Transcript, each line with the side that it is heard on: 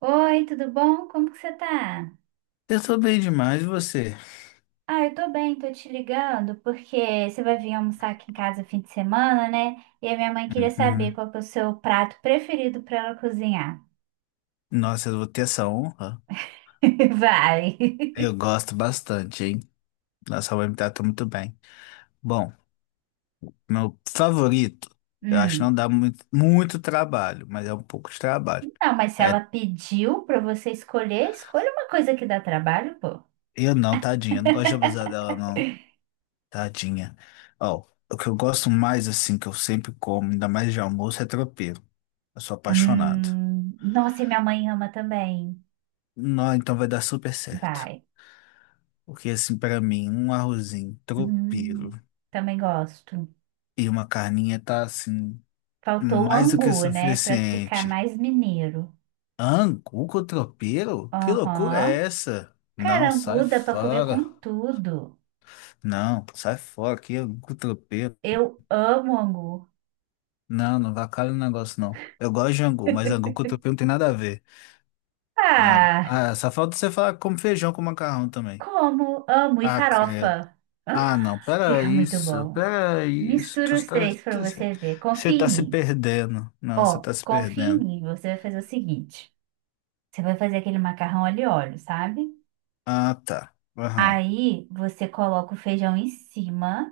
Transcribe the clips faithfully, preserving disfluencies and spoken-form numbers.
right: Oi, tudo bom? Como que você tá?
left: Eu tô bem demais, e você?
right: Ah, eu tô bem, tô te ligando porque você vai vir almoçar aqui em casa fim de semana, né? E a minha mãe queria saber
left: Uhum.
right: qual que é o seu prato preferido pra ela cozinhar.
left: Nossa, eu vou ter essa honra.
right: Vai.
left: Eu gosto bastante, hein? Nossa, vai me tratou muito bem. Bom, meu favorito, eu acho que não
right: Hum.
left: dá muito, muito trabalho, mas é um pouco de trabalho.
right: Não, mas se ela
left: É,
right: pediu pra você escolher, escolha uma coisa que dá trabalho, pô.
left: eu não, tadinha, eu não gosto de abusar dela, não. Tadinha. Ó, o que eu gosto mais, assim, que eu sempre como, ainda mais de almoço, é tropeiro. Eu sou apaixonado.
right: Hum. Nossa, e minha mãe ama também.
left: Não, então vai dar super certo.
right: Vai.
left: Porque, assim, pra mim, um arrozinho, tropeiro.
right: Hum. Também gosto. Gosto.
left: E uma carninha tá assim,
right: Faltou o
left: mais do que
right: angu, né? Pra ficar
left: suficiente.
right: mais mineiro.
left: Angu com tropeiro? Que loucura
right: Aham.
left: é essa?
right: Cara,
left: Não, sai
right: angu dá pra comer com
left: fora.
right: tudo.
left: Não, sai fora. Que angu com tropeiro?
right: Eu amo angu.
left: Não, não vacalha o negócio, não. Eu gosto de angu, mas angu com tropeiro não tem nada a ver. Não.
right: Ah,
left: Ah, só falta você falar que feijão com macarrão também.
right: como amo e
left: Ah, credo.
right: farofa. Ah,
left: Ah, não, pera
right: fica muito
left: isso,
right: bom.
left: pera isso.
right: Mistura
left: Tu
right: os
left: tá-
right: três
left: tu-
right: pra você ver.
left: Você
right: Confia em
left: tá se
right: mim.
left: perdendo. Não, você
right: Ó,
left: tá se
right: confia em
left: perdendo.
right: mim. Você vai fazer o seguinte: você vai fazer aquele macarrão ali óleo, sabe?
left: Ah, tá. Aham.
right: Aí você coloca o feijão em cima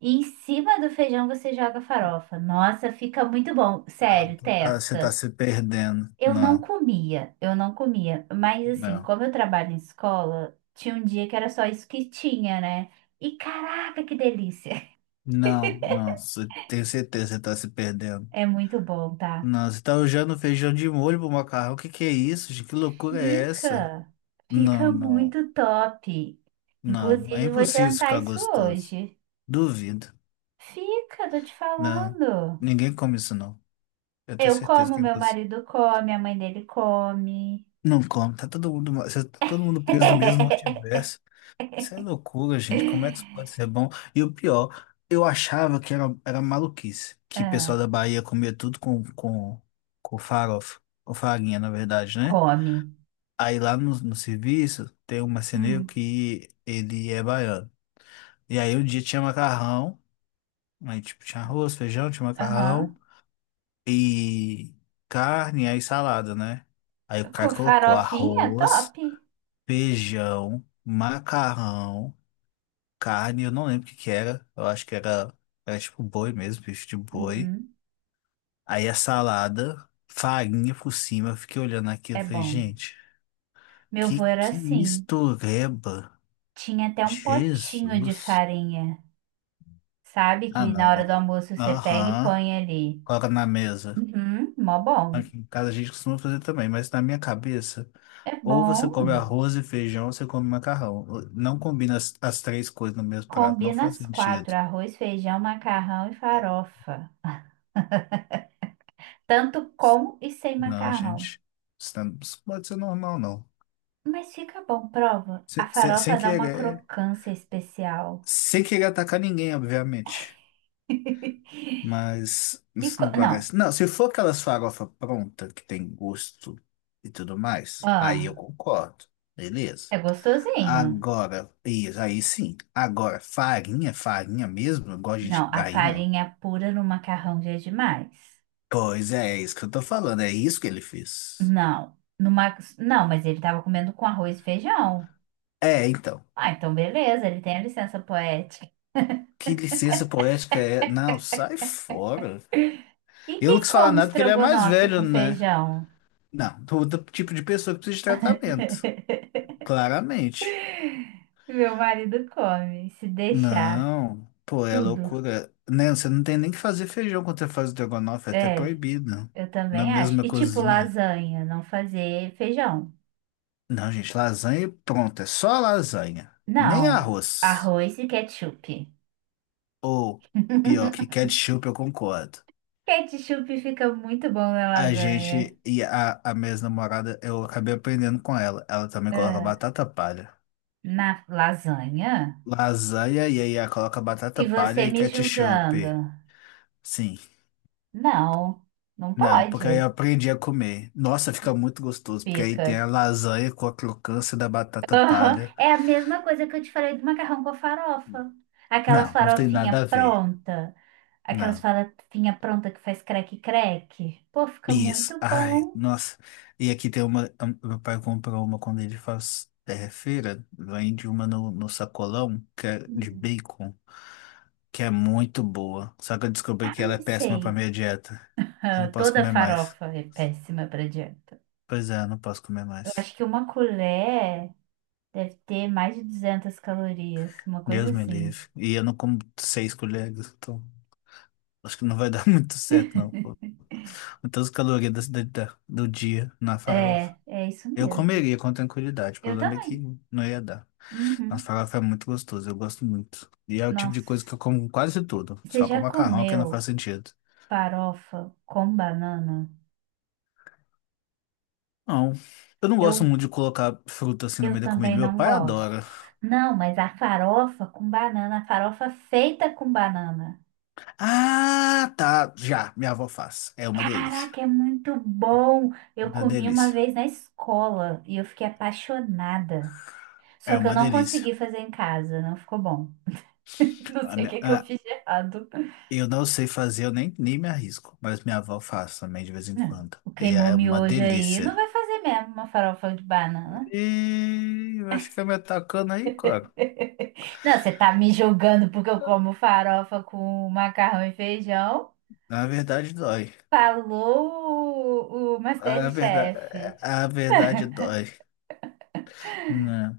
right: e em cima do feijão você joga a farofa. Nossa, fica muito bom.
left: Ah,
right: Sério,
left: tu tá- você tá
right: testa.
left: se perdendo.
right: Eu não
left: Não,
right: comia, eu não comia. Mas assim,
left: não.
right: como eu trabalho em escola, tinha um dia que era só isso que tinha, né? E caraca, que delícia!
left: Não, não. cê- Tenho certeza que você tá se perdendo.
right: É muito bom, tá?
left: Não, você tá usando feijão de molho pro macarrão. O que que é isso, gente? Que loucura é essa?
right: Fica,
left: Não,
right: fica
left: não.
right: muito top.
left: Não. É
right: Inclusive, eu vou
left: impossível isso
right: jantar
left: ficar
right: isso
left: gostoso.
right: hoje.
left: Duvido.
right: Fica, tô te
left: Não.
right: falando.
left: Ninguém come isso, não. Eu tenho
right: Eu
left: certeza
right: como,
left: que é
right: meu
left: impossível.
right: marido come, a mãe dele come.
left: Não come. Tá todo mundo, ma- cê- tá todo mundo preso no mesmo multiverso. Isso é loucura, gente. Como é que isso pode ser bom? E o pior, eu achava que era, era maluquice, que o
right: Ah,
left: pessoal da Bahia comia tudo com, com, com farofa, com farinha, na verdade, né?
right: come.
left: Aí lá no, no serviço tem um marceneiro
right: Hum,
left: que ele é baiano. E aí um dia tinha macarrão, aí tipo tinha arroz, feijão, tinha macarrão
right: aham.
left: e carne, aí salada, né? Aí o
right: Com
left: cara colocou
right: farofinha,
left: arroz,
right: top.
left: feijão, macarrão, carne, eu não lembro o que que era. Eu acho que era, era tipo boi mesmo, bicho de boi.
right: Uhum.
left: Aí a salada, farinha por cima. Eu fiquei olhando aqui e
right: É
left: falei,
right: bom.
left: gente,
right: Meu avô
left: que,
right: era
left: que
right: assim.
left: mistureba.
right: Tinha até um potinho de
left: Jesus.
right: farinha, sabe?
left: Ah,
right: Que na hora do
left: não.
right: almoço você pega e
left: Aham.
right: põe ali.
left: Coloca na mesa.
right: Uhum. Mó bom.
left: Aqui em casa a gente costuma fazer também, mas na minha cabeça,
right: É
left: ou você
right: bom.
left: come arroz e feijão, ou você come macarrão. Não combina as, as três coisas no mesmo prato, não
right: Combina
left: faz
right: as quatro:
left: sentido.
right: arroz, feijão, macarrão e farofa. Tanto com e sem
left: Não,
right: macarrão.
left: gente. Isso não- isso pode ser normal, não.
right: Mas fica bom, prova. A
left: Se- se- sem
right: farofa dá uma
left: querer,
right: crocância especial.
left: sem querer atacar ninguém, obviamente. Mas
right: E
left: isso
right: co-
left: não
right: Não.
left: parece. Não, se for aquelas farofa pronta que tem gosto e tudo mais, aí eu
right: Ah,
left: concordo. Beleza.
right: é gostosinho.
left: Agora, isso aí sim. Agora, farinha, farinha mesmo, igual a gente.
right: Não, a
left: Aí não.
right: farinha pura no macarrão já é demais.
left: Pois é, é isso que eu tô falando, é isso que ele fez.
right: Não, no Max, não, mas ele tava comendo com arroz e feijão.
left: É, então.
right: Ah, então beleza, ele tem a licença poética.
left: Que licença poética é? Não, sai fora.
right: E
left: Eu não
right: quem
left: quis falar
right: come
left: nada porque ele é mais
right: estrogonofe
left: velho,
right: com
left: né?
right: feijão?
left: Não, todo tipo de pessoa que precisa de tratamento. Claramente.
right: Meu marido come, se deixar,
left: Não, pô, é
right: tudo.
left: loucura. Né? Você não tem nem que fazer feijão quando você faz o estrogonofe, é até
right: É,
left: proibido.
right: eu
left: Na
right: também acho.
left: mesma
right: E tipo
left: cozinha.
right: lasanha, não fazer feijão.
left: Não, gente, lasanha e pronto, é só lasanha. Nem
right: Não,
left: arroz.
right: arroz e ketchup.
left: Ou, pior, que ketchup, eu concordo.
right: Ketchup fica muito bom na
left: A
right: lasanha.
left: gente e a, a minha ex-namorada, eu acabei aprendendo com ela. Ela também coloca
right: Ah,
left: batata palha.
right: na lasanha?
left: Lasanha e aí ela coloca batata
right: E
left: palha
right: você
left: e
right: me
left: ketchup.
right: julgando?
left: Sim.
right: Não, não
left: Não, porque aí
right: pode.
left: eu aprendi a comer. Nossa, fica muito gostoso, porque aí tem
right: Fica.
left: a lasanha com a crocância da batata
right: Aham.
left: palha.
right: É a mesma coisa que eu te falei do macarrão com farofa. Aquelas
left: Não, não tem
right: farofinha
left: nada a ver.
right: pronta, aquelas
left: Não.
right: farofinha pronta que faz creque-creque. Pô, fica
left: Isso.
right: muito
left: Ai,
right: bom.
left: nossa. E aqui tem uma. a- Meu pai comprou uma quando ele faz é, feira. Vende uma no, no sacolão, que é de
right: Hum.
left: bacon, que é muito boa. Só que eu descobri
right: Ah,
left: que ela é péssima pra
right: sei.
left: minha dieta. Eu não
right: Ah,
left: posso
right: toda
left: comer mais.
right: farofa é péssima para dieta.
left: Pois é, eu não posso comer
right: Eu
left: mais.
right: acho que uma colher deve ter mais de duzentas calorias, uma
left: Deus
right: coisa
left: me
right: assim.
left: livre. E eu não como seis colheres, então. Acho que não vai dar muito certo, não. Quantas calorias da, cidade da- do dia na farofa?
right: É, é isso
left: Eu
right: mesmo.
left: comeria com tranquilidade, o
right: Eu
left: problema é que
right: também.
left: não ia dar. Mas
right: Uhum.
left: farofa é muito gostoso, eu gosto muito. E é o tipo de coisa
right: Nossa,
left: que eu como quase tudo,
right: você
left: só com
right: já
left: macarrão que não faz
right: comeu
left: sentido.
right: farofa com banana?
left: Não, eu não gosto
right: Eu,
left: muito de colocar fruta assim no
right: eu
left: meio da comida,
right: também
left: meu
right: não
left: pai
right: gosto.
left: adora.
right: Não, mas a farofa com banana, a farofa feita com banana.
left: Ah, tá, já, minha avó faz, é uma delícia.
right: Caraca, é muito bom! Eu
left: Uma
right: comi uma
left: delícia,
right: vez na escola e eu fiquei apaixonada. Só
left: é
right: que eu
left: uma
right: não
left: delícia.
right: consegui fazer em casa, não ficou bom. Não
left: A
right: sei o
left: minha-
right: que que eu
left: ah,
right: fiz de errado.
left: eu não sei fazer, eu nem, nem me arrisco, mas minha avó faz também de vez em
right: Não,
left: quando.
right: o
left: E
right: queimou
left: é uma
right: miojo aí não
left: delícia.
right: vai fazer mesmo uma farofa de banana.
left: E vai ficar me atacando aí, cara.
right: Não, você tá me julgando porque eu como farofa com macarrão e feijão?
left: A verdade dói.
right: Falou o, o
left: A verdade,
right: Masterchef.
left: a verdade dói. Não.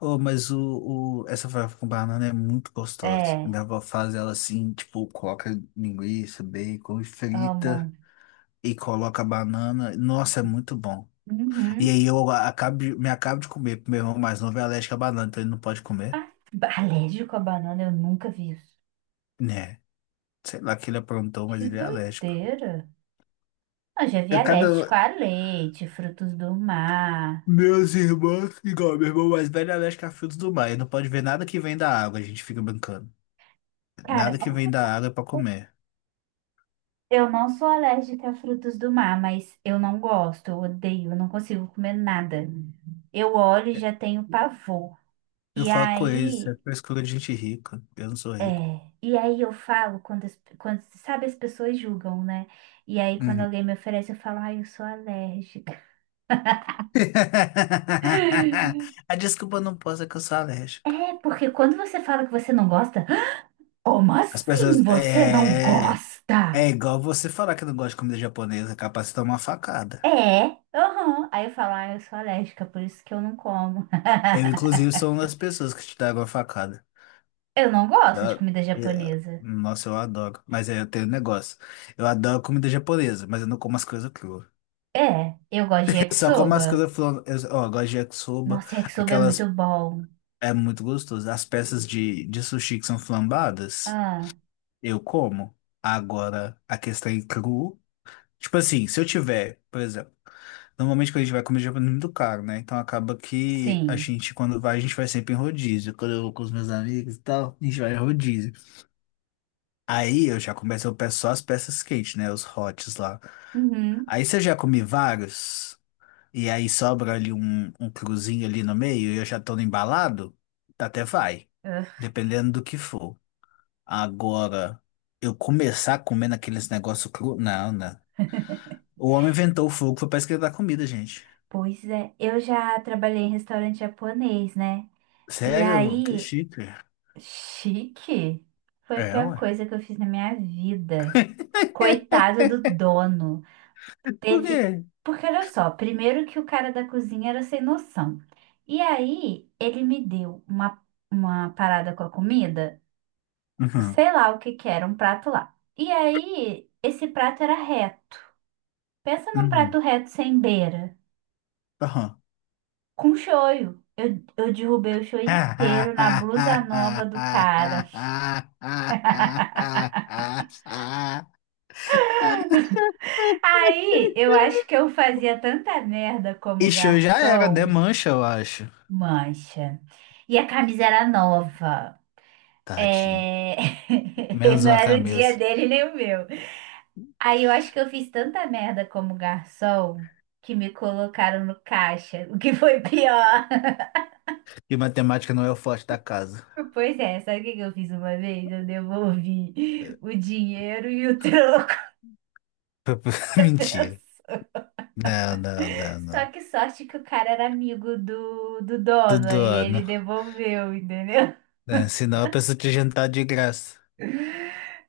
left: Oh, mas o, o, essa farofa com banana é muito gostosa.
right: É,
left: Minha avó faz ela assim, tipo, coloca linguiça, bacon, e
right: amo.
left: frita e coloca banana. Nossa, é muito bom. E
right: Uhum.
left: aí eu acabo, de- me acabo de comer, porque meu irmão mais novo é alérgico a banana, então ele não pode comer.
right: Ah, ba- alérgico à banana, eu nunca vi isso.
left: Né? Sei lá que ele aprontou, mas
right: Que
left: ele é alérgico.
right: doideira. Eu já vi
left: É Cada,
right: alérgico a leite, frutos do mar.
left: Meus irmãos, igual meu irmão mais velho é alérgico a frutos do mar. Ele não pode ver nada que vem da água, a gente fica brincando.
right: Cara,
left: Nada que vem da água é pra comer.
right: eu não sou alérgica a frutos do mar, mas eu não gosto, eu odeio, eu não consigo comer nada. Eu olho e já tenho pavor.
left: Eu
right: E
left: falo com ele, isso é
right: aí.
left: frescura de gente rica. Eu não sou rico.
right: É, e aí eu falo quando, as- quando, sabe, as pessoas julgam, né? E aí quando
left: Uhum.
right: alguém me oferece, eu falo, ai, eu sou alérgica.
left: A desculpa não posso é que eu sou alérgico.
right: É, porque quando você fala que você não gosta, como
left: As
right: assim
left: pessoas.
right: você não
left: É. É
right: gosta?
left: igual você falar que não gosta de comida japonesa, é capaz de tomar uma facada.
right: É, aham. Aí eu falo, ai, eu sou alérgica, por isso que eu não como.
left: Eu, inclusive, sou uma das pessoas que te dá uma facada.
right: Eu não gosto de
left: Ah,
right: comida
left: é,
right: japonesa.
left: nossa, eu adoro. Mas aí eu tenho um negócio. Eu adoro comida japonesa, mas eu não como as coisas cruas.
right: É, eu gosto de
left: Só como as
right: yakisoba.
left: coisas cruas. Eu, ó, eu gosto de yakisoba.
right: Nossa, yakisoba é muito
left: Aquelas.
right: bom.
left: É muito gostoso. As peças de, de sushi que são flambadas,
right: Ah,
left: eu como. Agora, a questão é cru. Tipo assim, se eu tiver, por exemplo. Normalmente quando a gente vai comer japonês é muito caro, né? Então acaba que a
right: sim.
left: gente, quando vai, a gente vai sempre em rodízio. Quando eu vou com os meus amigos e tal, a gente vai em rodízio. Aí eu já começo, a peço só as peças quentes, né? Os hots lá.
right: Uhum.
left: Aí se eu já comi vários, e aí sobra ali um, um cruzinho ali no meio, e eu já tô no embalado, até vai. Dependendo do que for. Agora, eu começar comendo aqueles negócios cru. Não, não. O homem inventou o fogo, foi pra esquentar a comida, gente.
right: Pois é, eu já trabalhei em restaurante japonês, né? E
left: Sério? Que
right: aí,
left: chique.
right: chique. Foi a
left: É,
right: pior
left: ué.
right: coisa que eu fiz na minha vida. Coitado do dono.
left: Por
right: Teve.
left: quê?
right: Porque olha só, primeiro que o cara da cozinha era sem noção. E aí, ele me deu uma, uma, parada com a comida,
left: Uhum.
right: sei lá o que que era, um prato lá. E aí, esse prato era reto. Pensa num prato
left: Uhum.
right: reto sem beira.
left: Aham.
right: Com shoyu. Eu, eu derrubei o shoyu inteiro na blusa nova do cara. Aí, eu acho que eu fazia tanta merda como
left: E já era, né?
right: garçom,
left: Mancha, eu acho.
right: mancha. E a camisa era nova.
left: Tadinho.
right: É...
left: Menos
right: Não
left: uma
right: era o dia
left: camisa.
right: dele nem o meu. Aí eu acho que eu fiz tanta merda como garçom que me colocaram no caixa, o que foi pior.
left: E matemática não é o forte da casa.
right: Pois é, sabe o que que eu fiz uma vez? Eu devolvi o dinheiro e o troco.
left: Mentira. Não, não, não,
right: Só
left: não.
right: que sorte que o cara era amigo do, do dono,
left: Tudo
right: aí ele
left: ano.
right: devolveu, entendeu?
left: Né? Senão a pessoa te jantar de graça.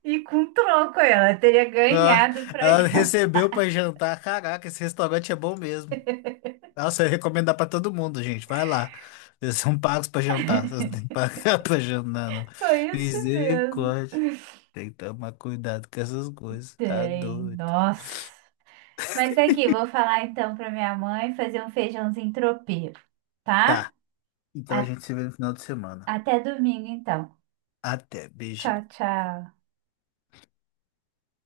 right: E com troco ela teria
left: Ah,
right: ganhado pra
left: ela
right: já.
left: recebeu pra jantar. Caraca, esse restaurante é bom mesmo. Nossa, eu recomendar pra todo mundo, gente. Vai lá. Vocês são pagos pra jantar. Vocês não têm que pagar pra jantar, não.
right: Foi isso mesmo.
left: Misericórdia. Tem que tomar cuidado com essas coisas. Tá
right: Tem,
left: doido.
right: nossa. Mas aqui, vou falar então pra minha mãe fazer um feijãozinho tropeiro, tá?
left: Tá. Então a
right: A-
left: gente se vê no final de semana.
right: Até domingo então.
left: Até. Beijinho.
right: Tchau, tchau.